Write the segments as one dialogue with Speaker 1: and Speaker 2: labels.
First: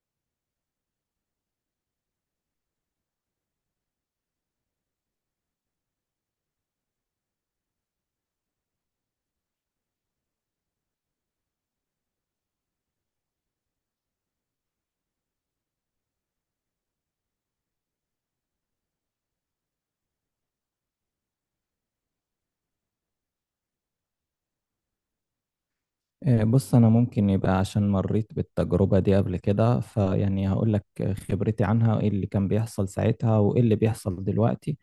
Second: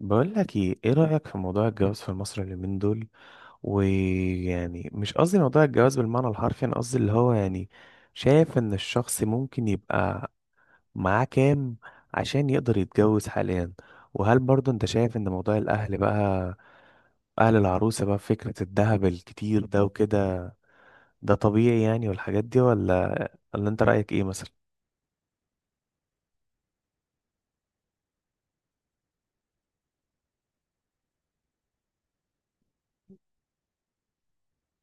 Speaker 1: بقول لك ايه رأيك في موضوع الجواز في مصر اليومين دول؟ ويعني مش قصدي موضوع الجواز بالمعنى الحرفي، انا قصدي اللي هو يعني شايف ان الشخص ممكن يبقى معاه كام عشان يقدر يتجوز حاليا. وهل برضو انت شايف ان موضوع الاهل بقى، اهل العروسة بقى، فكرة الذهب الكتير ده وكده ده طبيعي يعني، والحاجات دي؟ ولا انت رأيك ايه مثلا؟
Speaker 2: بص، أنا ممكن يبقى عشان مريت بالتجربة دي قبل كده، فيعني هقول لك خبرتي عنها وإيه اللي كان بيحصل ساعتها وإيه اللي بيحصل دلوقتي.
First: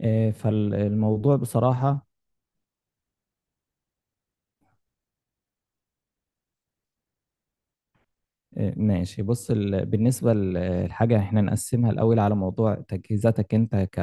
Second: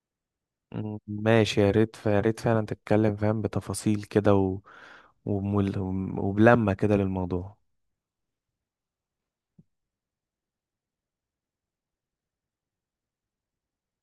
Speaker 2: فالموضوع
Speaker 1: ماشي، يا ريت
Speaker 2: بصراحة.
Speaker 1: يا ريت فعلا تتكلم فاهم بتفاصيل كده ومل... وبلمة كده للموضوع.
Speaker 2: ماشي. بص، بالنسبة للحاجة، احنا نقسمها الأول على موضوع تجهيزاتك أنت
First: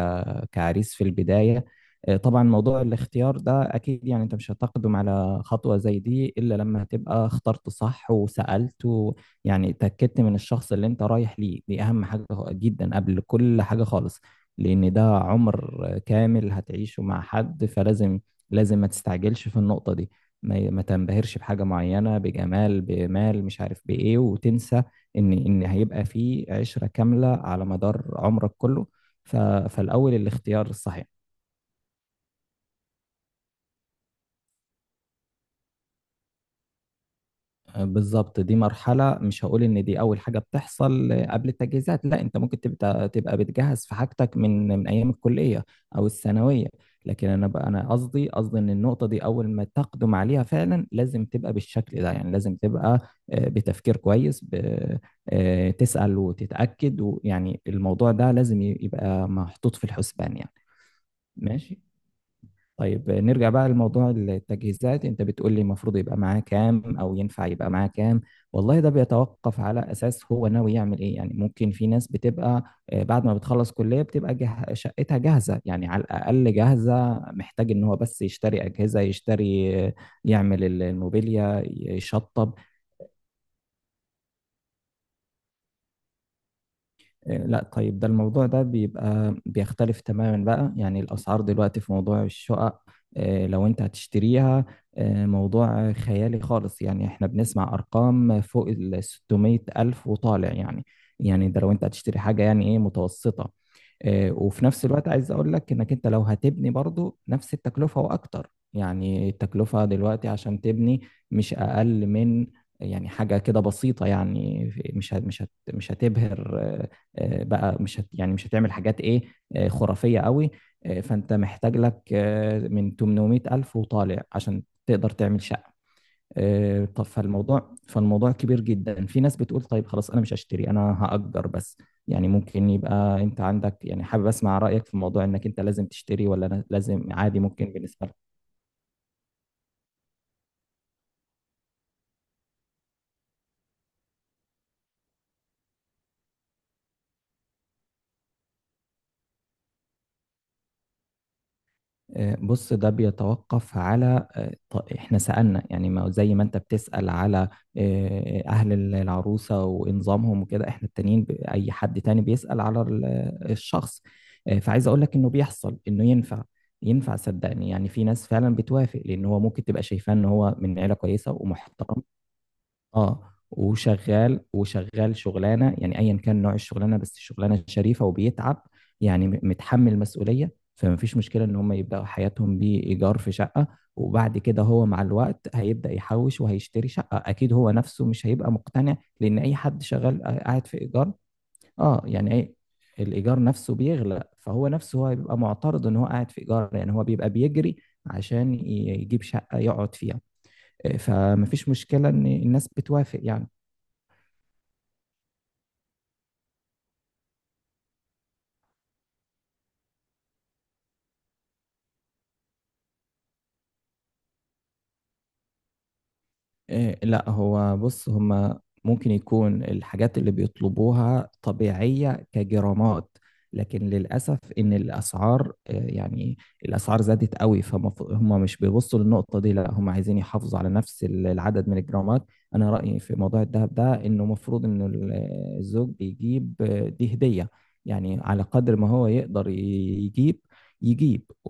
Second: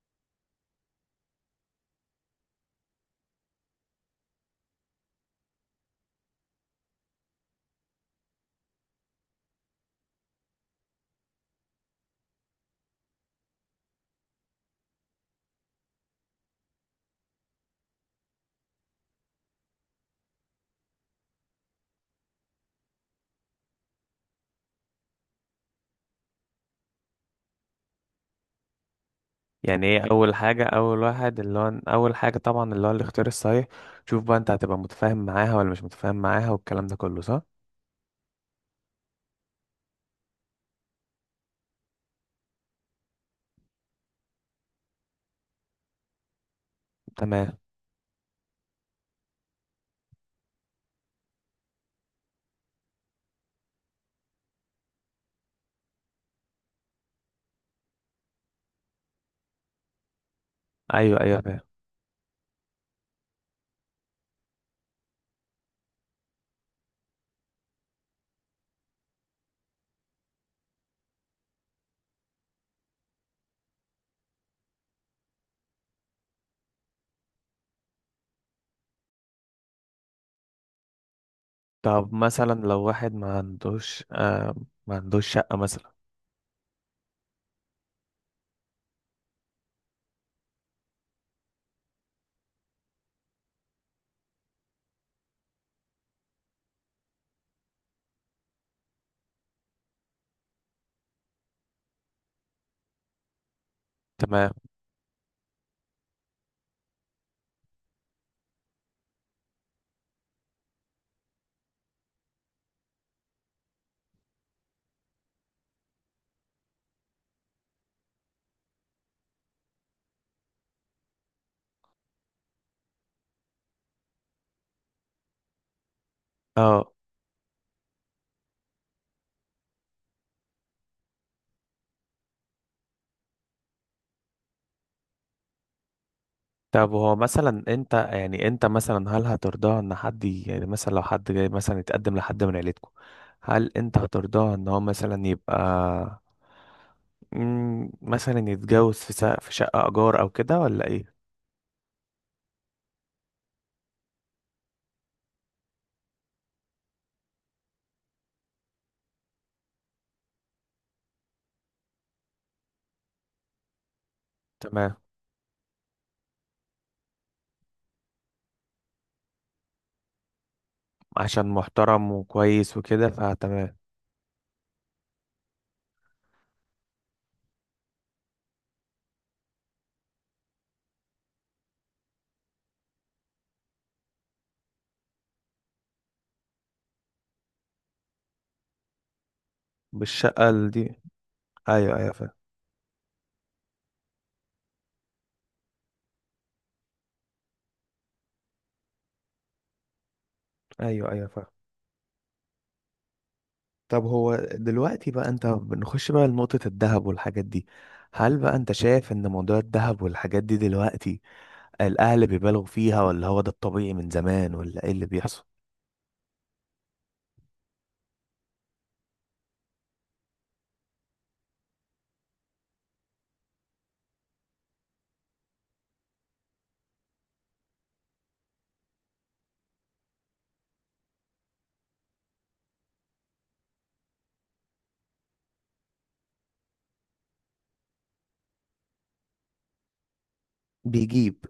Speaker 2: كعريس في البداية. طبعا موضوع الاختيار ده أكيد، يعني أنت مش هتقدم على خطوة زي دي إلا لما تبقى اخترت صح وسألت. يعني اتأكدت من الشخص اللي أنت رايح ليه، دي أهم حاجة جدا قبل كل حاجة خالص. لأن ده عمر كامل هتعيشه مع حد، فلازم ما تستعجلش في النقطة دي. ما تنبهرش بحاجة معينة، بجمال بمال مش عارف بإيه، وتنسى إن هيبقى في عشرة كاملة على مدار عمرك كله. ف-
Speaker 1: يعني ايه
Speaker 2: فالأول
Speaker 1: اول حاجه؟
Speaker 2: الاختيار الصحيح.
Speaker 1: اول حاجه طبعا اللي هو الاختيار الصحيح. شوف بقى، انت هتبقى متفاهم معاها ولا مش متفاهم معاها والكلام ده كله صح؟
Speaker 2: بالظبط. دي مرحلة، مش هقول إن دي أول حاجة بتحصل قبل التجهيزات، لا أنت ممكن تبقى بتجهز في حاجتك من أيام الكلية أو الثانوية. لكن أنا
Speaker 1: تمام.
Speaker 2: بقى أنا قصدي قصدي إن النقطة دي أول ما تقدم عليها فعلا لازم تبقى بالشكل ده، يعني لازم تبقى بتفكير كويس، تسأل وتتأكد، ويعني الموضوع ده لازم يبقى محطوط في الحسبان يعني.
Speaker 1: ايوه ايوه فاهم.
Speaker 2: ماشي. طيب، نرجع بقى لموضوع التجهيزات، انت بتقول لي المفروض يبقى معاه كام، او ينفع يبقى معاه كام؟ والله ده بيتوقف على اساس هو ناوي يعمل ايه. يعني ممكن في ناس بتبقى بعد ما بتخلص كلية بتبقى شقتها جاهزة، يعني على الاقل جاهزة، محتاج ان هو بس يشتري اجهزة، يشتري يعمل الموبيليا،
Speaker 1: طب مثلا
Speaker 2: يشطب.
Speaker 1: لو واحد ما عندوش آه، ما عندوش شقه مثلا.
Speaker 2: لا. طيب ده الموضوع ده بيبقى بيختلف تماما بقى، يعني الأسعار دلوقتي في موضوع الشقق. لو انت هتشتريها، موضوع خيالي خالص. يعني احنا بنسمع أرقام فوق ال 600 ألف وطالع، يعني. يعني ده لو انت هتشتري حاجة يعني ايه، متوسطة.
Speaker 1: تمام.
Speaker 2: وفي نفس الوقت عايز اقول لك انك انت لو هتبني برضو نفس التكلفة واكتر. يعني التكلفة دلوقتي عشان تبني مش اقل من، يعني حاجة كده بسيطة. يعني مش هتبهر بقى، مش هت يعني مش هتعمل حاجات ايه، خرافية قوي. فانت محتاج لك من 800 ألف وطالع عشان تقدر تعمل شقة.
Speaker 1: اه.
Speaker 2: طب فالموضوع، كبير جدا. في ناس بتقول طيب خلاص انا مش هشتري، انا هأجر بس. يعني ممكن يبقى انت عندك، يعني حابب اسمع رأيك في موضوع انك انت لازم تشتري ولا أنا
Speaker 1: طب
Speaker 2: لازم
Speaker 1: هو
Speaker 2: عادي
Speaker 1: مثلا،
Speaker 2: ممكن
Speaker 1: انت
Speaker 2: بالنسبة لك.
Speaker 1: يعني انت مثلا، هل هترضاها ان حد يعني مثلا لو حد جاي مثلا يتقدم لحد من عيلتكم، هل انت هترضاها ان هو مثلا يبقى مثلا يتجوز في شقه ايجار او كده ولا ايه؟
Speaker 2: بص ده بيتوقف على احنا سألنا، يعني ما زي ما انت بتسأل على اهل العروسة وانظامهم وكده، احنا التانيين اي حد تاني بيسأل على الشخص. فعايز
Speaker 1: تمام.
Speaker 2: اقول لك انه بيحصل، انه ينفع. ينفع صدقني، يعني في ناس فعلا بتوافق لان هو ممكن تبقى شايفاه ان هو من عيلة كويسة
Speaker 1: عشان
Speaker 2: ومحترم.
Speaker 1: محترم وكويس وكده
Speaker 2: اه،
Speaker 1: فتمام.
Speaker 2: وشغال شغلانه، يعني ايا كان نوع الشغلانه، بس شغلانه شريفه وبيتعب. يعني متحمل مسؤوليه، فما فيش مشكله ان هم يبداوا حياتهم بايجار في شقه. وبعد كده هو مع الوقت هيبدا يحوش وهيشتري شقه اكيد، هو نفسه مش هيبقى مقتنع لان اي حد شغال
Speaker 1: بالشقة
Speaker 2: قاعد في
Speaker 1: دي.
Speaker 2: ايجار.
Speaker 1: ايوه
Speaker 2: اه
Speaker 1: ايوه فاهم.
Speaker 2: يعني ايه، الايجار نفسه بيغلى، فهو نفسه هيبقى معترض ان هو قاعد في ايجار، يعني هو بيبقى بيجري عشان يجيب شقه يقعد فيها.
Speaker 1: ايوه ايوه فاهم.
Speaker 2: فمفيش مشكلة إن الناس بتوافق يعني.
Speaker 1: طب هو دلوقتي بقى انت بنخش بقى لنقطة الذهب والحاجات دي، هل بقى انت شايف ان موضوع الذهب والحاجات دي دلوقتي الاهل بيبالغوا فيها، ولا هو ده الطبيعي من زمان، ولا ايه اللي بيحصل؟
Speaker 2: لا، هو بص، هما ممكن يكون الحاجات اللي بيطلبوها طبيعية كجرامات، لكن للأسف إن الأسعار يعني الأسعار زادت قوي، فهم مش بيبصوا للنقطة دي، لا هم عايزين يحافظوا على نفس العدد من الجرامات. أنا رأيي في موضوع الذهب ده إنه مفروض إن الزوج بيجيب دي هدية، يعني على قدر ما هو يقدر يجيب يجيب.
Speaker 1: بيجيب.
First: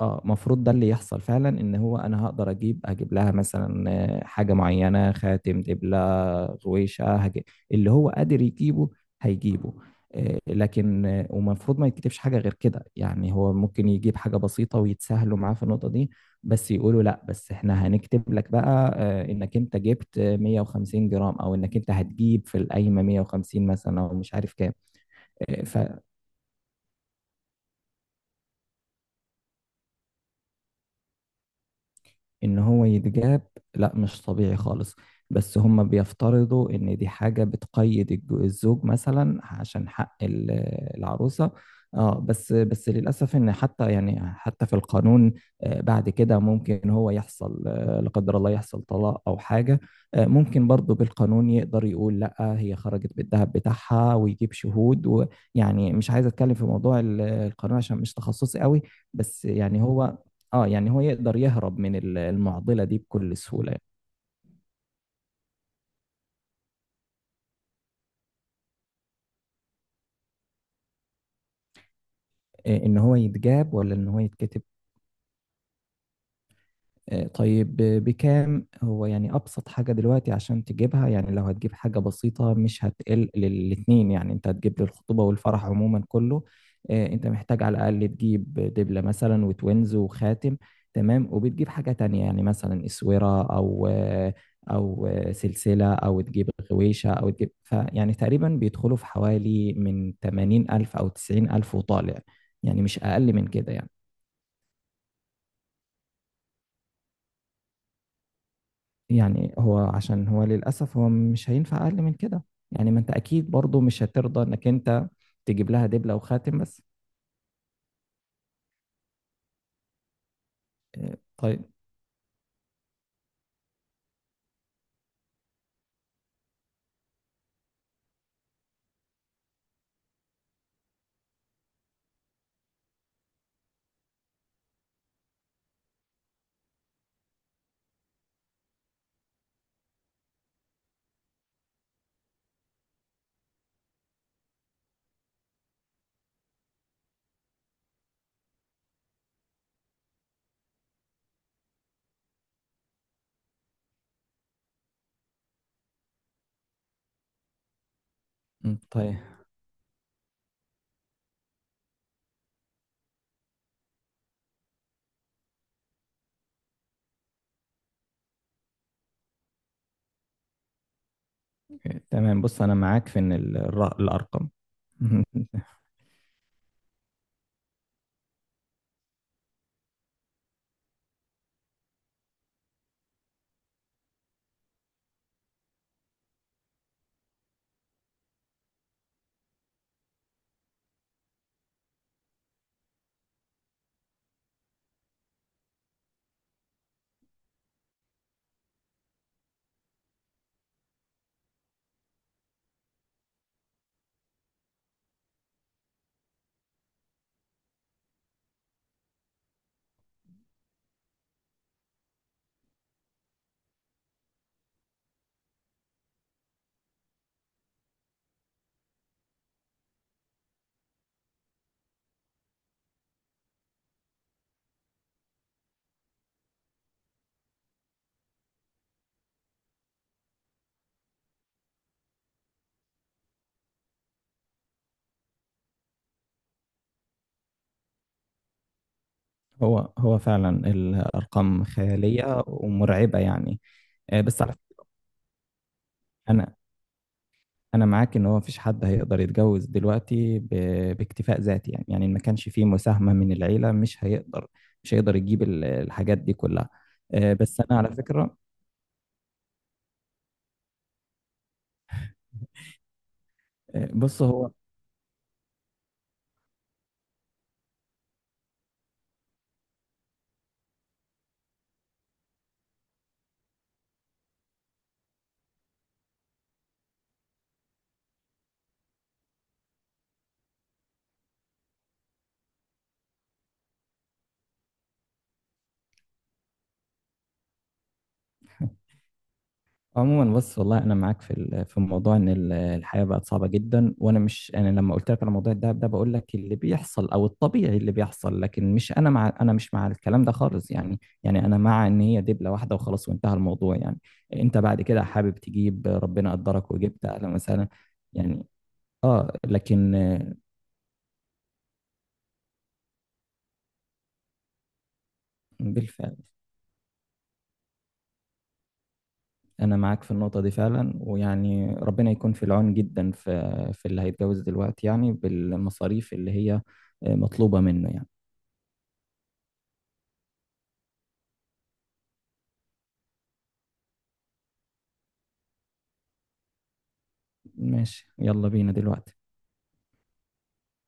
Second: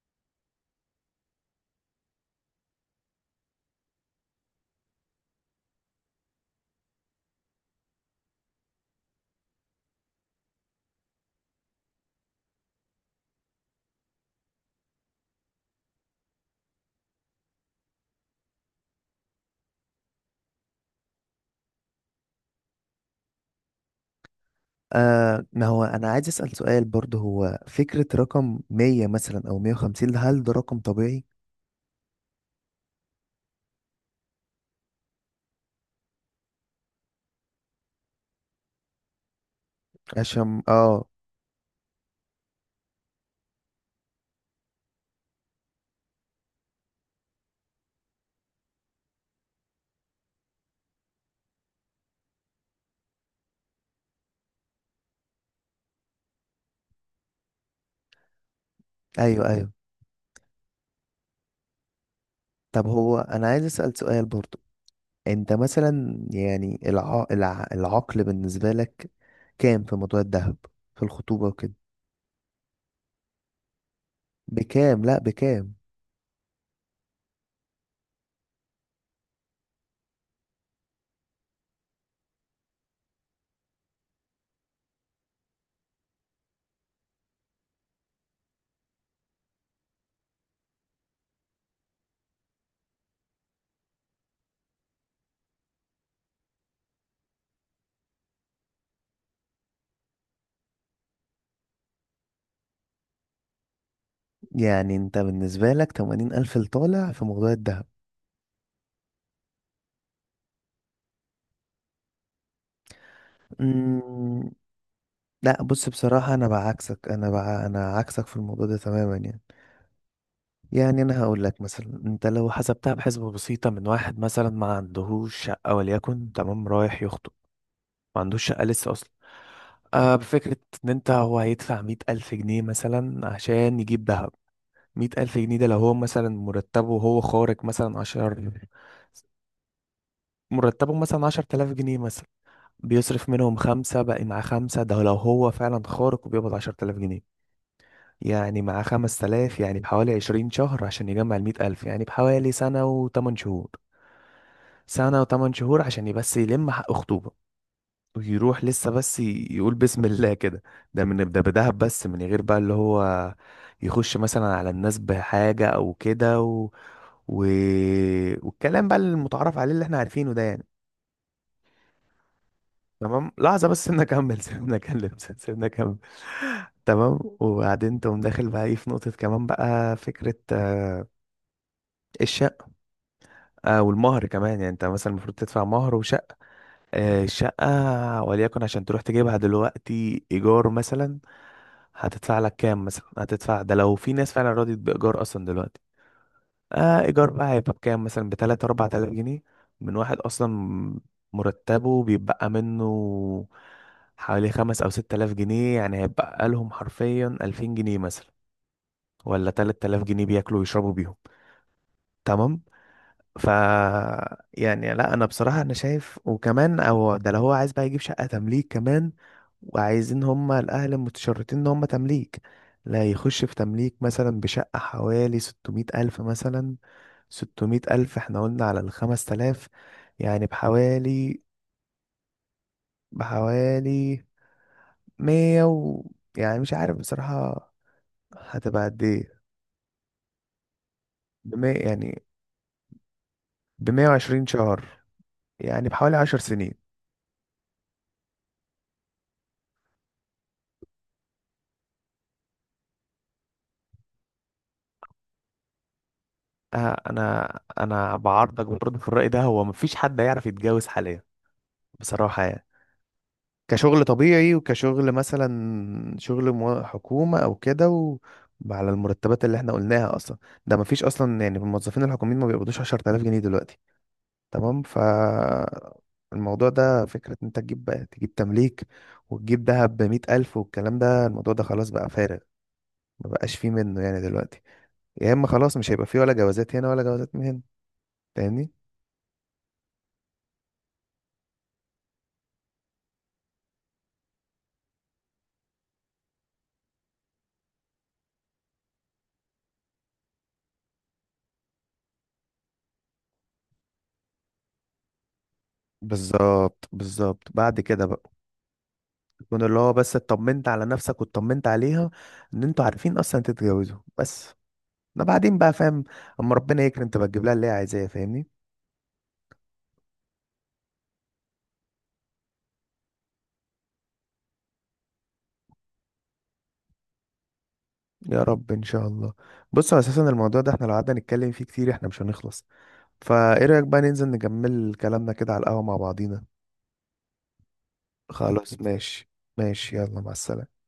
Speaker 2: اه، المفروض ده اللي يحصل فعلا، ان هو انا هقدر اجيب لها مثلا حاجه معينه، خاتم، دبله، غويشه هجيب. اللي هو قادر يجيبه هيجيبه. لكن ومفروض ما يتكتبش حاجه غير كده، يعني هو ممكن يجيب حاجه بسيطه ويتسهلوا معاه في النقطه دي. بس يقولوا لا، بس احنا هنكتب لك بقى انك انت جبت 150 جرام، او انك انت هتجيب في القايمه 150 مثلا، او مش عارف كام.
Speaker 1: آه،
Speaker 2: آه،
Speaker 1: ما
Speaker 2: ف-
Speaker 1: هو انا عايز اسال سؤال برضه، هو فكره رقم 100 مثلا او 150، هل ده رقم طبيعي؟
Speaker 2: ان هو يتجاب. لا مش طبيعي خالص، بس هم بيفترضوا ان دي حاجة بتقيد الزوج مثلا عشان حق
Speaker 1: عشان اه.
Speaker 2: العروسة. اه، بس للاسف ان حتى، يعني حتى في القانون، بعد كده ممكن هو يحصل، لا قدر الله، يحصل طلاق او حاجة. ممكن برضه بالقانون يقدر يقول لا، هي خرجت بالذهب بتاعها ويجيب شهود، ويعني مش عايز اتكلم في موضوع القانون عشان مش تخصصي قوي. بس
Speaker 1: ايوه ايوه.
Speaker 2: يعني هو، اه يعني هو يقدر يهرب من المعضلة
Speaker 1: طب
Speaker 2: دي
Speaker 1: هو
Speaker 2: بكل
Speaker 1: انا عايز
Speaker 2: سهولة.
Speaker 1: اسال سؤال برضه، انت مثلا يعني العقل بالنسبة لك كام في موضوع الذهب في الخطوبة وكده؟
Speaker 2: ان هو يتجاب ولا ان هو يتكتب؟
Speaker 1: بكام؟ لا، بكام؟
Speaker 2: طيب بكام هو؟ يعني أبسط حاجة دلوقتي عشان تجيبها، يعني لو هتجيب حاجة بسيطة مش هتقل للاتنين، يعني أنت هتجيب للخطوبة والفرح عموما كله. أنت محتاج على الأقل تجيب دبلة مثلا وتوينز وخاتم، تمام، وبتجيب حاجة تانية، يعني مثلا إسورة أو سلسلة، أو تجيب غويشة، أو تجيب، فيعني تقريبا بيدخلوا في حوالي من 80000 أو 90000 وطالع، يعني مش أقل من كده يعني
Speaker 1: يعني انت بالنسبة لك تمانين ألف لطالع في موضوع الذهب؟
Speaker 2: يعني هو، عشان هو للأسف هو مش هينفع أقل من كده، يعني ما أنت أكيد برضو مش
Speaker 1: مم...
Speaker 2: هترضى إنك أنت
Speaker 1: لا
Speaker 2: تجيب لها
Speaker 1: بص،
Speaker 2: دبلة
Speaker 1: بصراحة أنا
Speaker 2: وخاتم بس.
Speaker 1: بعكسك، أنا عكسك في الموضوع ده تماما. يعني يعني أنا هقول لك
Speaker 2: طيب.
Speaker 1: مثلا، أنت لو حسبتها بحسبة بسيطة، من واحد مثلا ما عندهوش شقة وليكن، تمام، رايح يخطب، ما عندوش شقة لسه أصلا. آه، بفكرة إن أنت هو هيدفع مية ألف جنيه مثلا عشان يجيب دهب. مية ألف جنيه ده لو هو مثلا مرتبه وهو خارج مثلا عشر، مرتبه مثلا عشر تلاف جنيه مثلا، بيصرف منهم خمسة بقى مع خمسة. ده لو هو فعلا خارج وبيقبض عشر تلاف جنيه، يعني مع خمس تلاف يعني بحوالي عشرين شهر عشان يجمع المية ألف، يعني بحوالي سنة وتمن شهور. سنة وتمن شهور عشان بس يلم حق خطوبة، ويروح لسه
Speaker 2: طيب.
Speaker 1: بس يقول بسم الله كده. ده من ده، بدهب بس، من غير بقى اللي هو يخش مثلا على الناس بحاجة او كده و... والكلام بقى المتعارف عليه اللي احنا عارفينه ده يعني.
Speaker 2: تمام. بص أنا معاك في
Speaker 1: تمام،
Speaker 2: إن
Speaker 1: لحظة بس سيبنا اكمل.
Speaker 2: الأرقام.
Speaker 1: سيبنا اكمل. تمام. وبعدين تقوم داخل بقى ايه في نقطة كمان بقى، فكرة الشقة والمهر كمان. يعني انت مثلا المفروض تدفع مهر وشقة. الشقة وليكن عشان تروح تجيبها دلوقتي ايجار مثلا، هتدفع لك كام مثلا هتدفع؟ ده لو في ناس فعلا رضيت بإيجار أصلا دلوقتي. آه، إيجار بقى هيبقى بكام؟ مثلا بتلاتة أربعة آلاف جنيه. من واحد أصلا مرتبه بيبقى منه حوالي خمس أو ست آلاف جنيه، يعني هيبقى لهم حرفيا ألفين جنيه مثلا، ولا تلات آلاف جنيه بياكلوا ويشربوا بيهم. تمام. ف يعني لا، انا بصراحه انا شايف، وكمان او ده لو هو عايز بقى يجيب شقه تمليك كمان، وعايزين هما الاهل المتشرطين ان هما تمليك، لا يخش في تمليك مثلا بشقه حوالي 600 الف مثلا. 600 الف، احنا قلنا على الخمس تلاف، يعني بحوالي 100 يعني مش عارف بصراحه هتبقى قد ايه.
Speaker 2: هو فعلا الأرقام
Speaker 1: بمية يعني،
Speaker 2: خيالية ومرعبة يعني.
Speaker 1: بمية
Speaker 2: بس
Speaker 1: وعشرين
Speaker 2: على فكرة،
Speaker 1: شهر، يعني بحوالي عشر
Speaker 2: أنا
Speaker 1: سنين.
Speaker 2: أنا معاك إن هو مفيش حد هيقدر يتجوز دلوقتي باكتفاء ذاتي، يعني إن ما كانش فيه مساهمة من العيلة مش هيقدر، مش هيقدر يجيب الحاجات دي كلها.
Speaker 1: آه، انا
Speaker 2: بس أنا على
Speaker 1: انا
Speaker 2: فكرة،
Speaker 1: بعارضك برضه في الرأي ده، هو مفيش حد هيعرف يتجوز حاليا بصراحة يعني. كشغل
Speaker 2: بص هو
Speaker 1: طبيعي، وكشغل مثلا شغل حكومة او كده على المرتبات اللي احنا قلناها اصلا، ده مفيش اصلا. يعني الموظفين الحكوميين ما بيقبضوش 10000 جنيه دلوقتي. تمام. ف الموضوع ده، فكرة ان انت تجيب بقى تجيب تمليك وتجيب دهب بمية ألف والكلام ده، الموضوع ده خلاص بقى فارغ، ما بقاش فيه منه يعني دلوقتي. يا اما خلاص مش هيبقى فيه ولا جوازات هنا ولا جوازات من هنا. فاهمني؟
Speaker 2: عموما. بص والله انا معاك في في موضوع ان الحياه بقت صعبه جدا، وانا مش، انا لما قلت لك على موضوع الدهب ده بقول لك اللي بيحصل او الطبيعي اللي بيحصل، لكن مش، انا مع، انا مش مع الكلام ده خالص، يعني انا مع ان هي دبله واحده وخلاص وانتهى الموضوع يعني. انت بعد كده حابب تجيب، ربنا قدرك
Speaker 1: بالظبط
Speaker 2: وجبت، اهلا
Speaker 1: بالظبط.
Speaker 2: وسهلا،
Speaker 1: بعد كده بقى
Speaker 2: يعني. اه
Speaker 1: يكون اللي هو
Speaker 2: لكن
Speaker 1: بس اطمنت على نفسك واطمنت عليها ان انتوا عارفين اصلا تتجوزوا، بس ده بعدين بقى فاهم.
Speaker 2: بالفعل
Speaker 1: اما ربنا يكرم تبقى تجيب لها اللي هي عايزاه، فاهمني.
Speaker 2: أنا معاك في النقطة دي فعلا، ويعني ربنا يكون في العون جدا في في اللي هيتجوز دلوقتي، يعني بالمصاريف اللي هي مطلوبة منه يعني.
Speaker 1: يا رب ان شاء الله. بص، هو اساسا الموضوع ده احنا لو قعدنا نتكلم فيه كتير احنا مش هنخلص، فايه رايك بقى ننزل نكمل كلامنا كده على القهوة مع بعضينا؟
Speaker 2: ماشي، يلا بينا
Speaker 1: خلاص
Speaker 2: دلوقتي.
Speaker 1: ماشي. ماشي، يلا مع السلامة.